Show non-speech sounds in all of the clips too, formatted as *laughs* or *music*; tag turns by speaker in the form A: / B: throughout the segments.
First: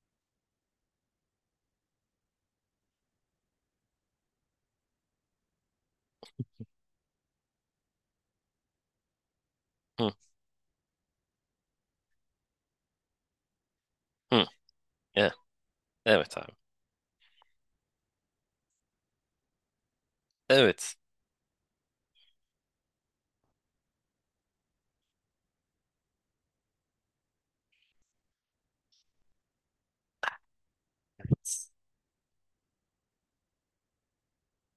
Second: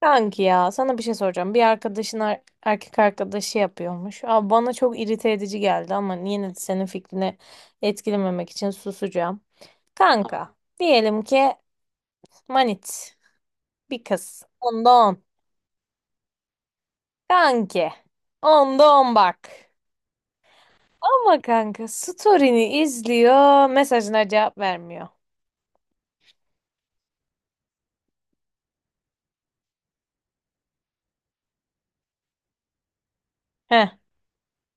A: Kanki ya sana bir şey soracağım. Bir arkadaşın erkek arkadaşı yapıyormuş. Abi bana çok irite edici geldi ama yine de senin fikrini etkilememek için susacağım.
B: Hı,
A: Kanka diyelim ki manit bir kız.
B: hı.
A: Onda on.
B: E, evet abi.
A: Kanki onda on bak.
B: Evet.
A: Ama kanka story'ni izliyor, mesajına cevap vermiyor.
B: Evet.
A: Heh,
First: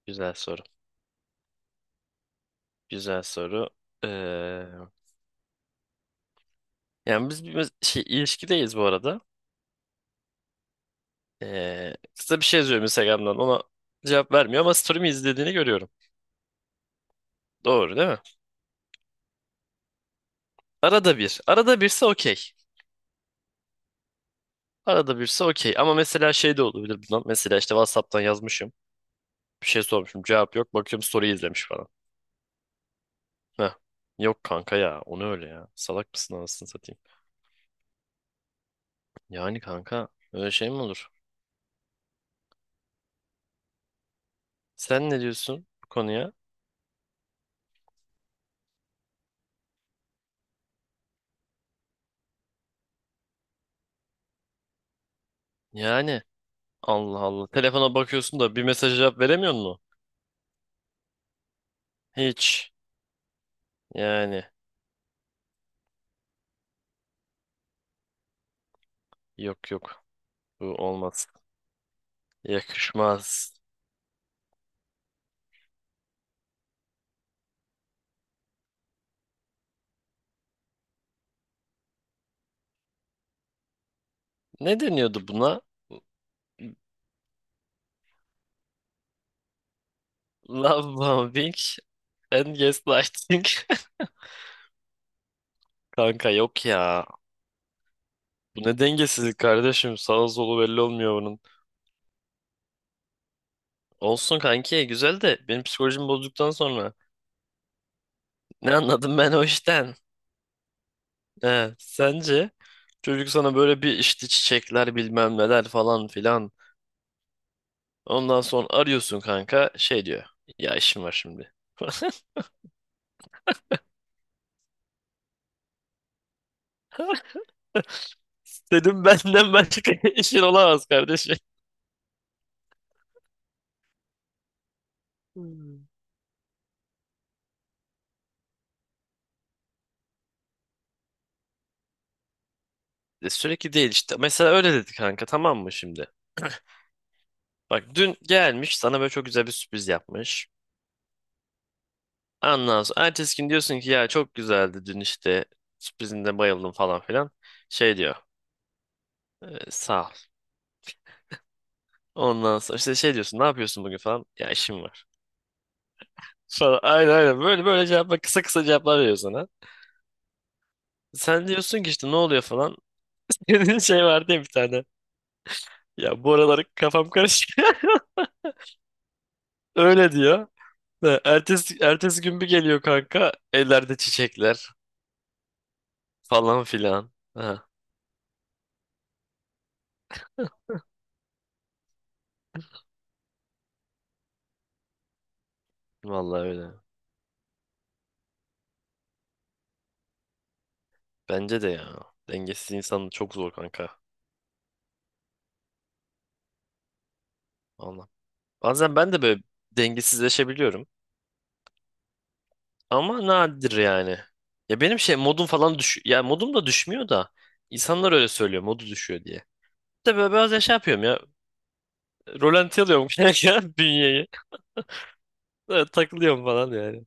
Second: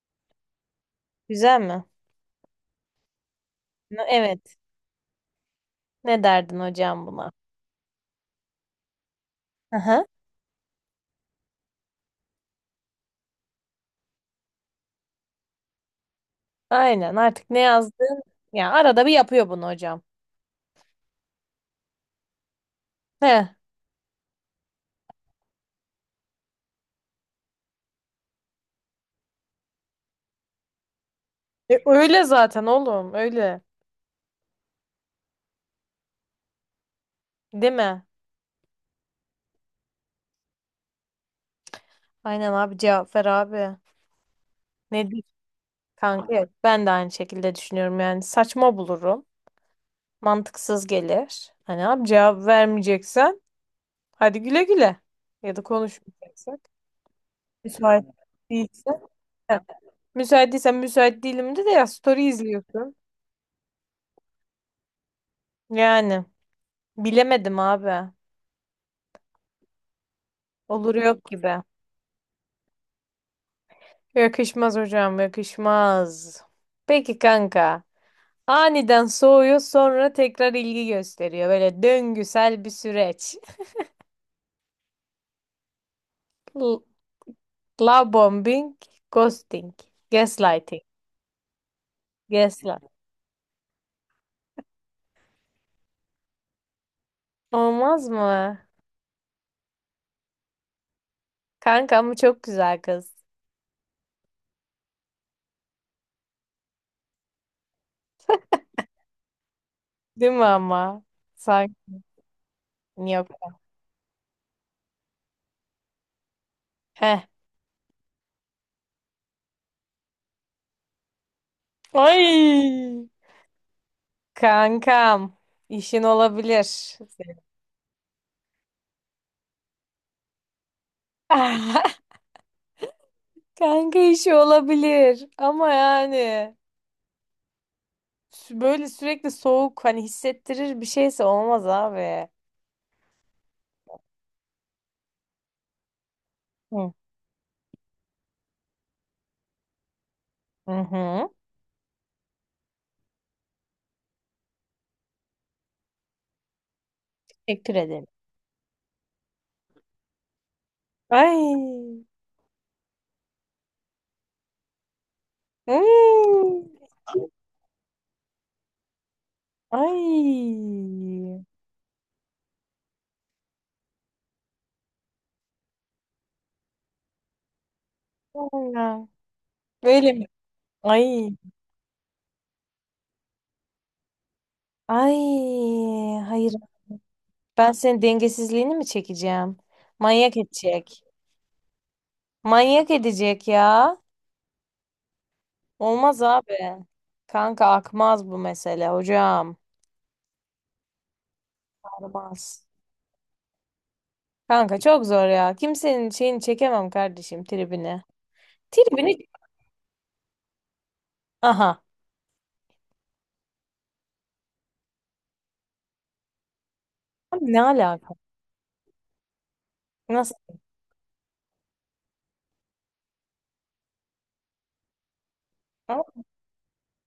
B: Güzel soru.
A: güzel mi?
B: Güzel soru.
A: Evet,
B: Ee,
A: ne derdin hocam
B: Yani
A: buna?
B: biz bir şey ilişkideyiz bu arada.
A: Aha.
B: Kısa bir şey yazıyorum Instagram'dan. Ona cevap vermiyor ama story'mi izlediğini görüyorum.
A: Aynen, artık ne
B: Doğru değil mi?
A: yazdın? Ya arada bir yapıyor bunu hocam.
B: Arada bir. Arada birse okey.
A: He.
B: Arada birse okey. Ama mesela şey de olabilir bundan. Mesela işte WhatsApp'tan yazmışım. Bir şey sormuşum. Cevap yok. Bakıyorum story izlemiş
A: E,
B: falan.
A: öyle zaten oğlum, öyle.
B: Heh. Yok kanka ya. Onu öyle ya. Salak mısın anasını satayım.
A: Değil mi?
B: Yani kanka öyle şey mi olur?
A: Aynen abi, cevap ver abi.
B: Sen ne
A: Nedir?
B: diyorsun bu
A: Kanka
B: konuya?
A: evet, ben de aynı şekilde düşünüyorum, yani saçma bulurum. Mantıksız gelir. Hani abi, cevap vermeyeceksen hadi güle güle. Ya da
B: Yani
A: konuşmayacaksak.
B: Allah Allah. Telefona
A: Müsait
B: bakıyorsun da bir
A: değilse.
B: mesaja cevap veremiyor
A: Heh.
B: mu?
A: Müsait değilsen müsait değilim de de, ya story
B: Hiç.
A: izliyorsun.
B: Yani
A: Yani bilemedim abi.
B: yok yok. Bu
A: Olur yok
B: olmaz.
A: gibi.
B: Yakışmaz.
A: Yakışmaz hocam, yakışmaz. Peki kanka. Aniden soğuyor, sonra tekrar ilgi gösteriyor. Böyle döngüsel bir süreç.
B: Ne deniyordu buna?
A: L- Love bombing, ghosting, gaslighting,
B: Love bombing and
A: gaslight.
B: gaslighting. *laughs* Kanka yok ya.
A: Olmaz mı?
B: Bu ne dengesizlik kardeşim. Sağı solu belli olmuyor bunun.
A: Kanka ama çok güzel kız.
B: Olsun kanki güzel de benim psikolojimi bozduktan sonra ne anladım ben o işten?
A: Değil mi ama? Sanki
B: He, sence
A: yok.
B: çocuk sana böyle bir işte çiçekler bilmem neler falan filan.
A: Heh.
B: Ondan sonra arıyorsun kanka şey diyor. Ya işim var şimdi. *laughs*
A: Ay! Kankam, işin olabilir. Senin.
B: Dedim benden başka *laughs* işin olamaz kardeşim.
A: *laughs* Kanka işi olabilir ama yani böyle sürekli soğuk hani hissettirir bir şeyse olmaz abi.
B: Sürekli değil işte. Mesela öyle dedi kanka tamam mı şimdi?
A: Hı.
B: Bak dün gelmiş sana böyle çok güzel bir sürpriz yapmış.
A: Hı hı.
B: Ondan sonra ertesi gün diyorsun ki ya çok güzeldi dün işte sürprizinde bayıldım falan filan.
A: Teşekkür
B: Şey
A: ederim.
B: diyor sağ ol.
A: Ay.
B: Ondan sonra işte şey diyorsun ne yapıyorsun bugün falan. Ya işim var.
A: Hmm.
B: Falan. Aynen aynen. Böyle böyle cevaplar kısa kısa cevaplar veriyor sana.
A: Ay.
B: Sen diyorsun ki işte ne oluyor falan. *laughs* Dediğin şey vardı ya bir tane. Ya bu aralar kafam karışık. *laughs*
A: Vallahi.
B: Öyle
A: Böyle mi?
B: diyor. Ha,
A: Ay.
B: ertesi, ertesi gün bir geliyor kanka. Ellerde çiçekler
A: Ay. Hayır.
B: falan filan. Ha,
A: Ben senin dengesizliğini mi çekeceğim? Manyak edecek. Manyak edecek ya. Olmaz
B: vallahi
A: abi.
B: öyle.
A: Kanka akmaz bu mesele hocam.
B: Bence de ya.
A: Akmaz.
B: Dengesiz insan çok zor kanka.
A: Kanka çok zor ya. Kimsenin şeyini çekemem kardeşim, tribini.
B: Vallahi. Bazen ben
A: Tribini.
B: de böyle dengesizleşebiliyorum.
A: Aha.
B: Ama nadir yani. Ya benim şey modum falan düş ya modum da düşmüyor da
A: Abi, ne
B: insanlar
A: alaka?
B: öyle söylüyor modu düşüyor diye. İşte böyle
A: Nasıl?
B: biraz şey yapıyorum ya. Rolanti alıyorum *laughs* kanka bünyeyi. Böyle takılıyorum falan yani.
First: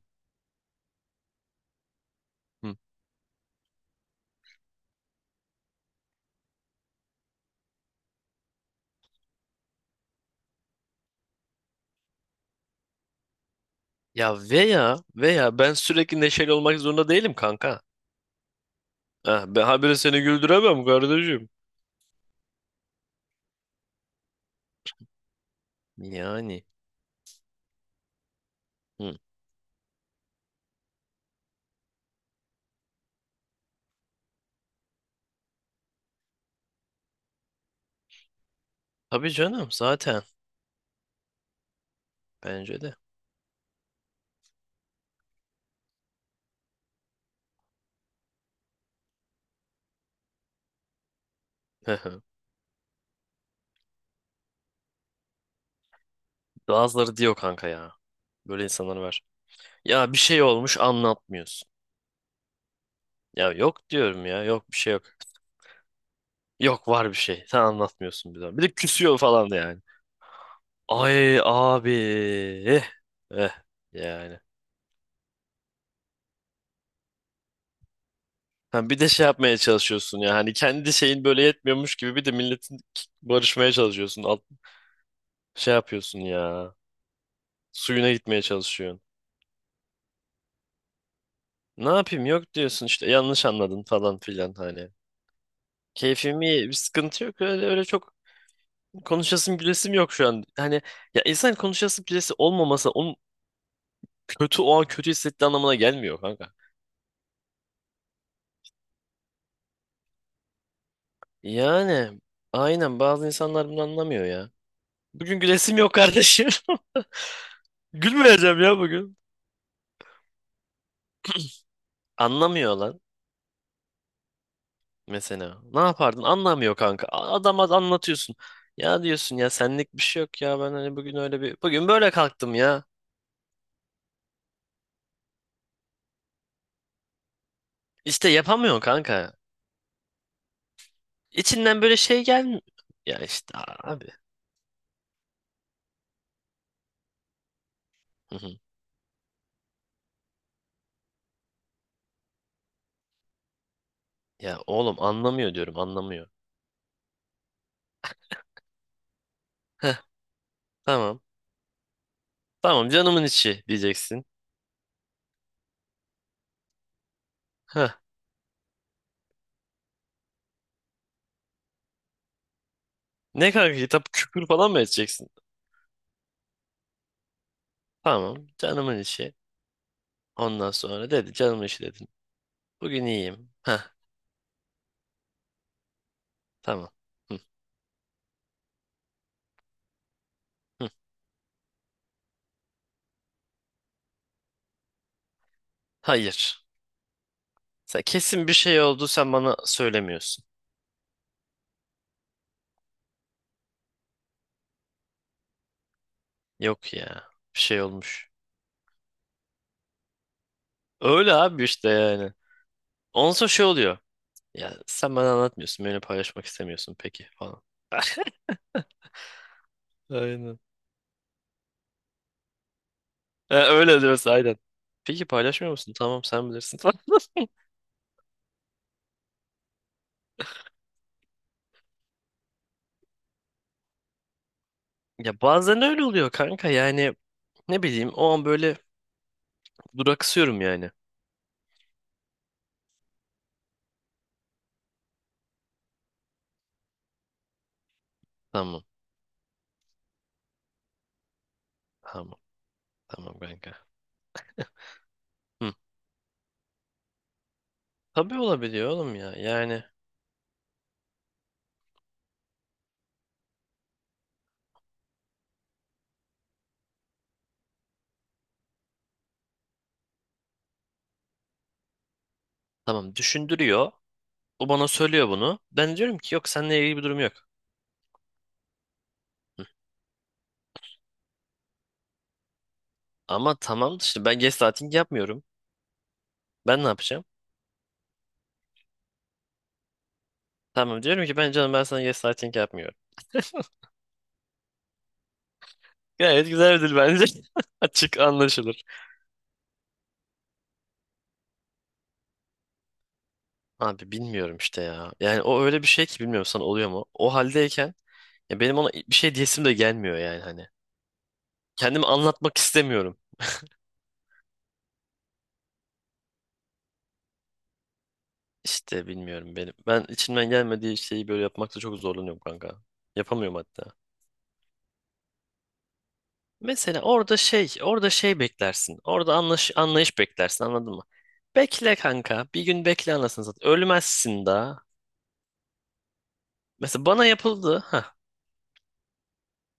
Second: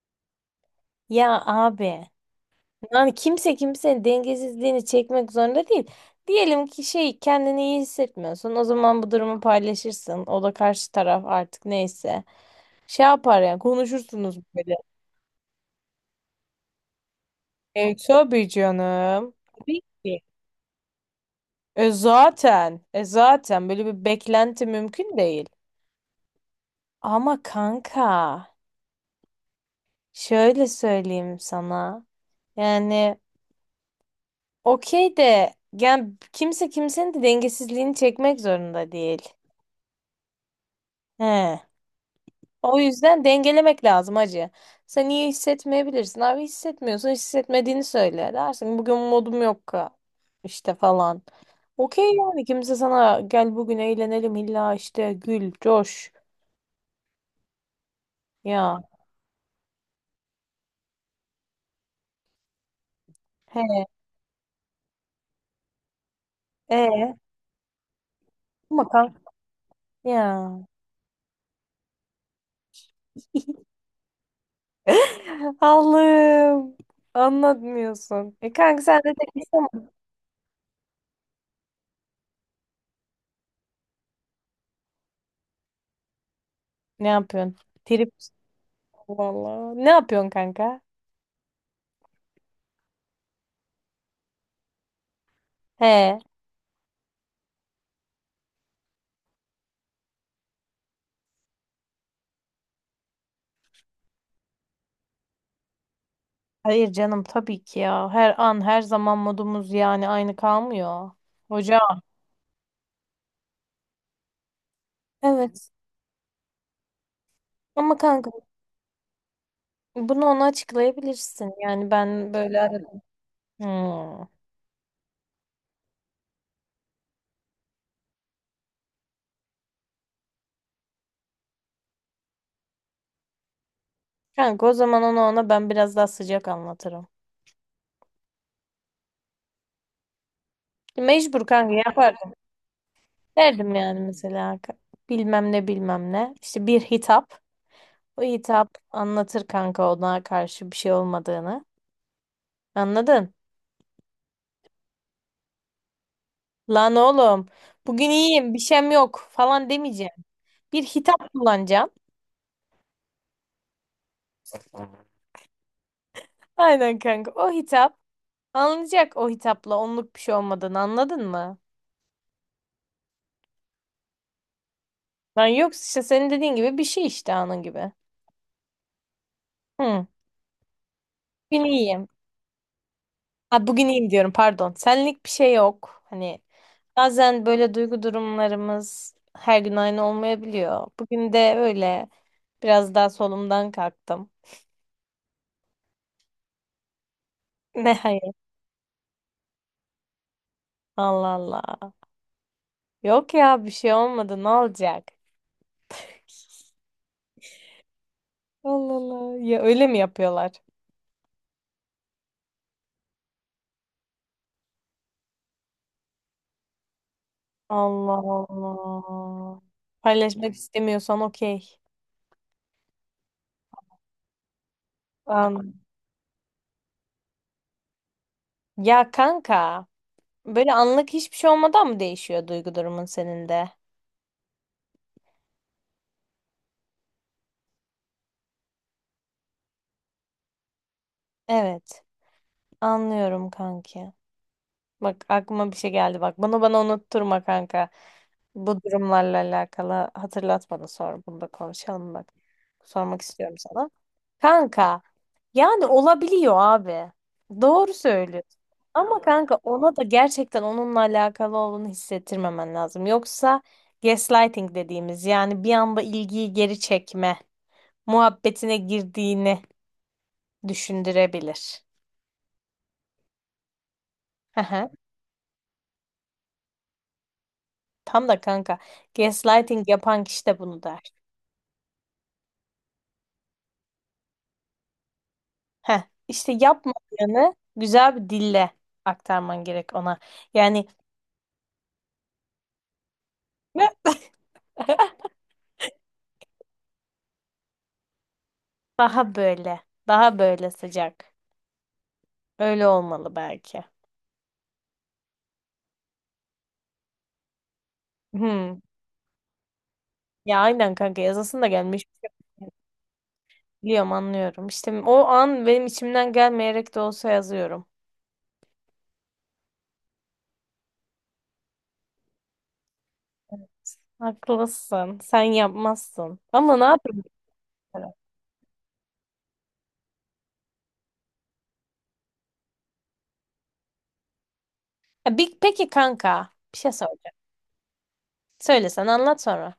A: Ya abi.
B: Hı.
A: Yani kimse kimsenin dengesizliğini çekmek zorunda değil. Diyelim ki şey, kendini iyi hissetmiyorsun. O zaman bu durumu paylaşırsın. O da karşı taraf artık neyse. Şey yapar, yani
B: Ya
A: konuşursunuz böyle.
B: veya ben sürekli neşeli olmak zorunda değilim kanka.
A: E, tabii canım.
B: Ha, ben
A: Tabii
B: habire
A: ki.
B: seni güldüremem kardeşim.
A: E zaten. E zaten böyle bir beklenti mümkün değil.
B: Yani.
A: Ama kanka
B: Hı.
A: şöyle söyleyeyim sana. Yani okey de, yani kimse kimsenin de dengesizliğini çekmek zorunda değil.
B: Tabii canım zaten.
A: He. O
B: Bence de.
A: yüzden dengelemek lazım hacı. Sen iyi hissetmeyebilirsin abi, hissetmiyorsun, hissetmediğini söyle, dersin bugün modum yok işte falan. Okey,
B: *laughs*
A: yani kimse sana gel bugün eğlenelim illa işte gül coş
B: Bazıları diyor kanka ya. Böyle
A: ya,
B: insanlar var. Ya bir şey olmuş anlatmıyorsun. Ya
A: he,
B: yok diyorum ya yok bir şey yok. Yok var bir
A: e
B: şey. Sen anlatmıyorsun bir zaman. Bir de
A: ama kanka
B: küsüyor falan da yani.
A: ya.
B: Ay abi. Eh. Eh.
A: *laughs*
B: Yani.
A: Allah'ım, anlatmıyorsun. E kanka,
B: Ha,
A: sen
B: bir de
A: de
B: şey
A: tek
B: yapmaya
A: insan mı?
B: çalışıyorsun ya hani kendi şeyin böyle yetmiyormuş gibi bir de milletin barışmaya çalışıyorsun. Alt, şey yapıyorsun ya.
A: Ne yapıyorsun? Trip
B: Suyuna gitmeye çalışıyorsun.
A: vallahi. Ne yapıyorsun kanka?
B: Ne yapayım yok diyorsun işte yanlış anladın falan filan hani.
A: He.
B: Keyfim iyi bir sıkıntı yok öyle öyle çok konuşasım gülesim yok şu an. Hani ya insan konuşası gülesi olmaması onun kötü o an kötü hissettiği anlamına gelmiyor kanka.
A: Hayır canım, tabii ki ya. Her an her zaman modumuz yani aynı kalmıyor. Hocam.
B: Yani aynen bazı insanlar bunu anlamıyor ya. Bugün
A: Evet.
B: gülesim yok kardeşim. *laughs*
A: Ama kanka
B: Gülmeyeceğim ya bugün.
A: bunu ona açıklayabilirsin. Yani ben böyle
B: Anlamıyor
A: aradım.
B: lan.
A: Hmm.
B: Mesela. Ne yapardın? Anlamıyor kanka. Adama anlatıyorsun. Ya diyorsun ya senlik bir şey yok ya ben hani bugün öyle bir bugün böyle kalktım ya.
A: Kanka o zaman onu, ona ben biraz daha sıcak anlatırım.
B: İşte yapamıyorsun kanka.
A: Mecbur kanka,
B: İçinden böyle şey
A: yapardım.
B: gelmiyor. Ya işte
A: Derdim yani
B: abi.
A: mesela bilmem ne, bilmem ne. İşte bir hitap. O
B: Hı hı.
A: hitap anlatır kanka ona karşı bir şey olmadığını. Anladın?
B: Ya oğlum anlamıyor diyorum anlamıyor.
A: Lan oğlum, bugün iyiyim, bir şeyim yok falan
B: Heh,
A: demeyeceğim. Bir
B: tamam.
A: hitap kullanacaksın.
B: Tamam canımın içi diyeceksin.
A: Aynen kanka. O
B: Heh.
A: hitap anlayacak, o hitapla onluk bir şey olmadığını, anladın mı?
B: Ne kanka kitap küfür falan mı edeceksin?
A: Lan, yoksa işte senin dediğin gibi bir şey, işte anın gibi.
B: Tamam canımın içi.
A: Hı.
B: Ondan sonra dedi
A: Bugün
B: canımın içi
A: iyiyim.
B: dedin. Bugün iyiyim.
A: Ha, bugün
B: Heh,
A: iyiyim diyorum pardon. Senlik bir şey yok. Hani
B: tamam. Hı,
A: bazen böyle duygu durumlarımız her gün aynı olmayabiliyor.
B: hı.
A: Bugün de öyle, biraz daha solumdan kalktım. *laughs*
B: Hayır.
A: Ne
B: Sen
A: hayır.
B: kesin bir şey oldu sen bana söylemiyorsun.
A: Allah Allah. Yok ya, bir şey olmadı, ne olacak?
B: Yok ya. Bir şey olmuş.
A: Allah Allah. Ya öyle mi yapıyorlar?
B: Öyle abi işte yani. Ondan sonra şey oluyor. Ya sen bana anlatmıyorsun. Benimle paylaşmak istemiyorsun peki falan.
A: Allah Allah. Paylaşmak
B: Aynen.
A: istemiyorsan okey.
B: Öyle diyorsun aynen. Peki paylaşmıyor
A: An-
B: musun? Tamam sen bilirsin falan. *laughs*
A: ya kanka, böyle anlık hiçbir şey olmadan mı değişiyor duygu durumun senin de?
B: Ya bazen öyle oluyor kanka yani. Ne bileyim o an böyle duraksıyorum yani.
A: Evet. Anlıyorum kanki. Bak, aklıma bir şey geldi bak. Bunu bana unutturma kanka. Bu
B: Tamam
A: durumlarla alakalı hatırlat bana, sonra bunu da konuşalım bak.
B: tamam
A: Sormak
B: tamam
A: istiyorum
B: kanka.
A: sana. Kanka
B: Hı.
A: yani olabiliyor abi. Doğru
B: Tabii
A: söylüyorsun.
B: olabiliyor oğlum
A: Ama
B: ya
A: kanka
B: yani.
A: ona da gerçekten onunla alakalı olduğunu hissettirmemen lazım. Yoksa gaslighting dediğimiz, yani bir anda ilgiyi geri çekme muhabbetine girdiğini düşündürebilir.
B: Tamam düşündürüyor.
A: Hı
B: O bana
A: hı.
B: söylüyor bunu. Ben diyorum ki yok seninle ilgili bir durum yok.
A: Tam da kanka gaslighting yapan kişi de bunu der.
B: Ama tamam işte ben gaslighting yapmıyorum.
A: Heh, işte
B: Ben ne yapacağım?
A: yapmadığını güzel bir dille aktarman gerek ona. Yani
B: Tamam diyorum ki canım ben sana gaslighting yapmıyorum.
A: "Mö." *laughs*
B: Gayet güzel bir dil bence. *laughs* Açık anlaşılır.
A: Daha böyle, daha böyle sıcak. Öyle olmalı belki.
B: Abi bilmiyorum işte ya. Yani o öyle bir şey ki bilmiyorum sana oluyor mu? O haldeyken ya benim
A: Hmm.
B: ona bir şey diyesim de gelmiyor yani
A: Ya
B: hani.
A: aynen kanka, yazasın da gelmiş.
B: Kendimi anlatmak istemiyorum.
A: Biliyorum, anlıyorum. İşte o an benim içimden gelmeyerek de olsa yazıyorum.
B: İşte bilmiyorum benim. Ben içimden gelmediği şeyi böyle yapmakta çok zorlanıyorum kanka. Yapamıyorum hatta.
A: Haklısın. Sen yapmazsın. Ama ne
B: Mesela
A: yapayım?
B: orada şey, orada şey beklersin. Orada anlaş, anlayış beklersin, anladın mı? Bekle kanka. Bir gün bekle anasını satayım. Ölmezsin daha.
A: Ha, peki kanka, bir şey
B: Mesela bana
A: soracağım.
B: yapıldı. Ha.
A: Söyle, sen anlat sonra.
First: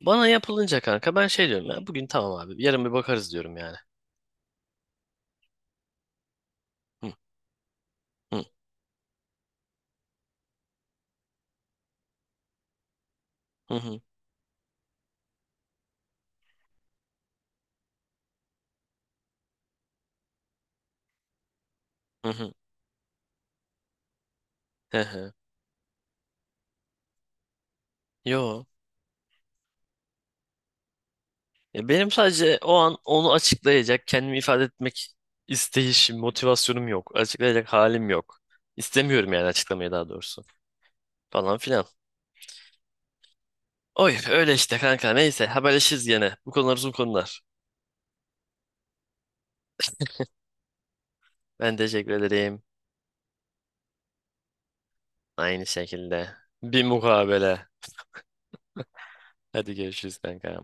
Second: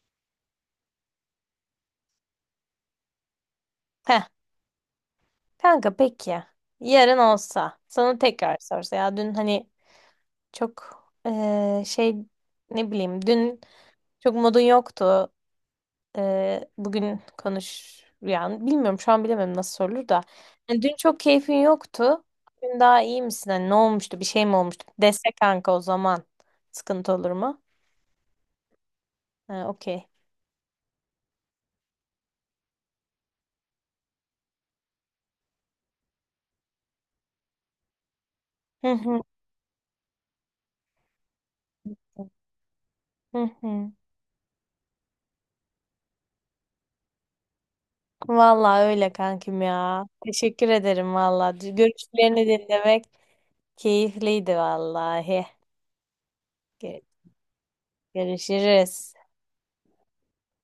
B: Bana yapılınca kanka ben şey diyorum ya. Bugün tamam abi. Yarın bir bakarız diyorum yani.
A: Kanka peki
B: Hı
A: yarın olsa sana
B: hı,
A: tekrar sorsa, ya dün hani çok şey, ne bileyim, dün
B: hı hı,
A: çok modun yoktu, bugün konuş, yani bilmiyorum şu an, bilemem nasıl sorulur da hani dün çok keyfin yoktu,
B: hı hı.
A: bugün daha iyi misin, hani ne olmuştu, bir şey mi olmuştu
B: Hı
A: dese
B: hı.
A: kanka, o zaman sıkıntı olur mu?
B: Yo.
A: Ha, okey.
B: Ya benim sadece o an onu açıklayacak, kendimi ifade etmek isteyişim, motivasyonum yok. Açıklayacak halim yok.
A: Hı hı.
B: İstemiyorum yani açıklamayı daha doğrusu. Falan filan.
A: Hı hı.
B: Oy öyle işte kanka neyse haberleşiriz gene. Bu konular uzun konular.
A: Vallahi öyle kankim ya. Teşekkür ederim vallahi.
B: Ben teşekkür
A: Görüşlerini
B: ederim.
A: dinlemek. Keyifliydi vallahi.
B: Aynı şekilde. Bir
A: Gö-
B: mukabele.
A: Görüşürüz.
B: Hadi görüşürüz kanka.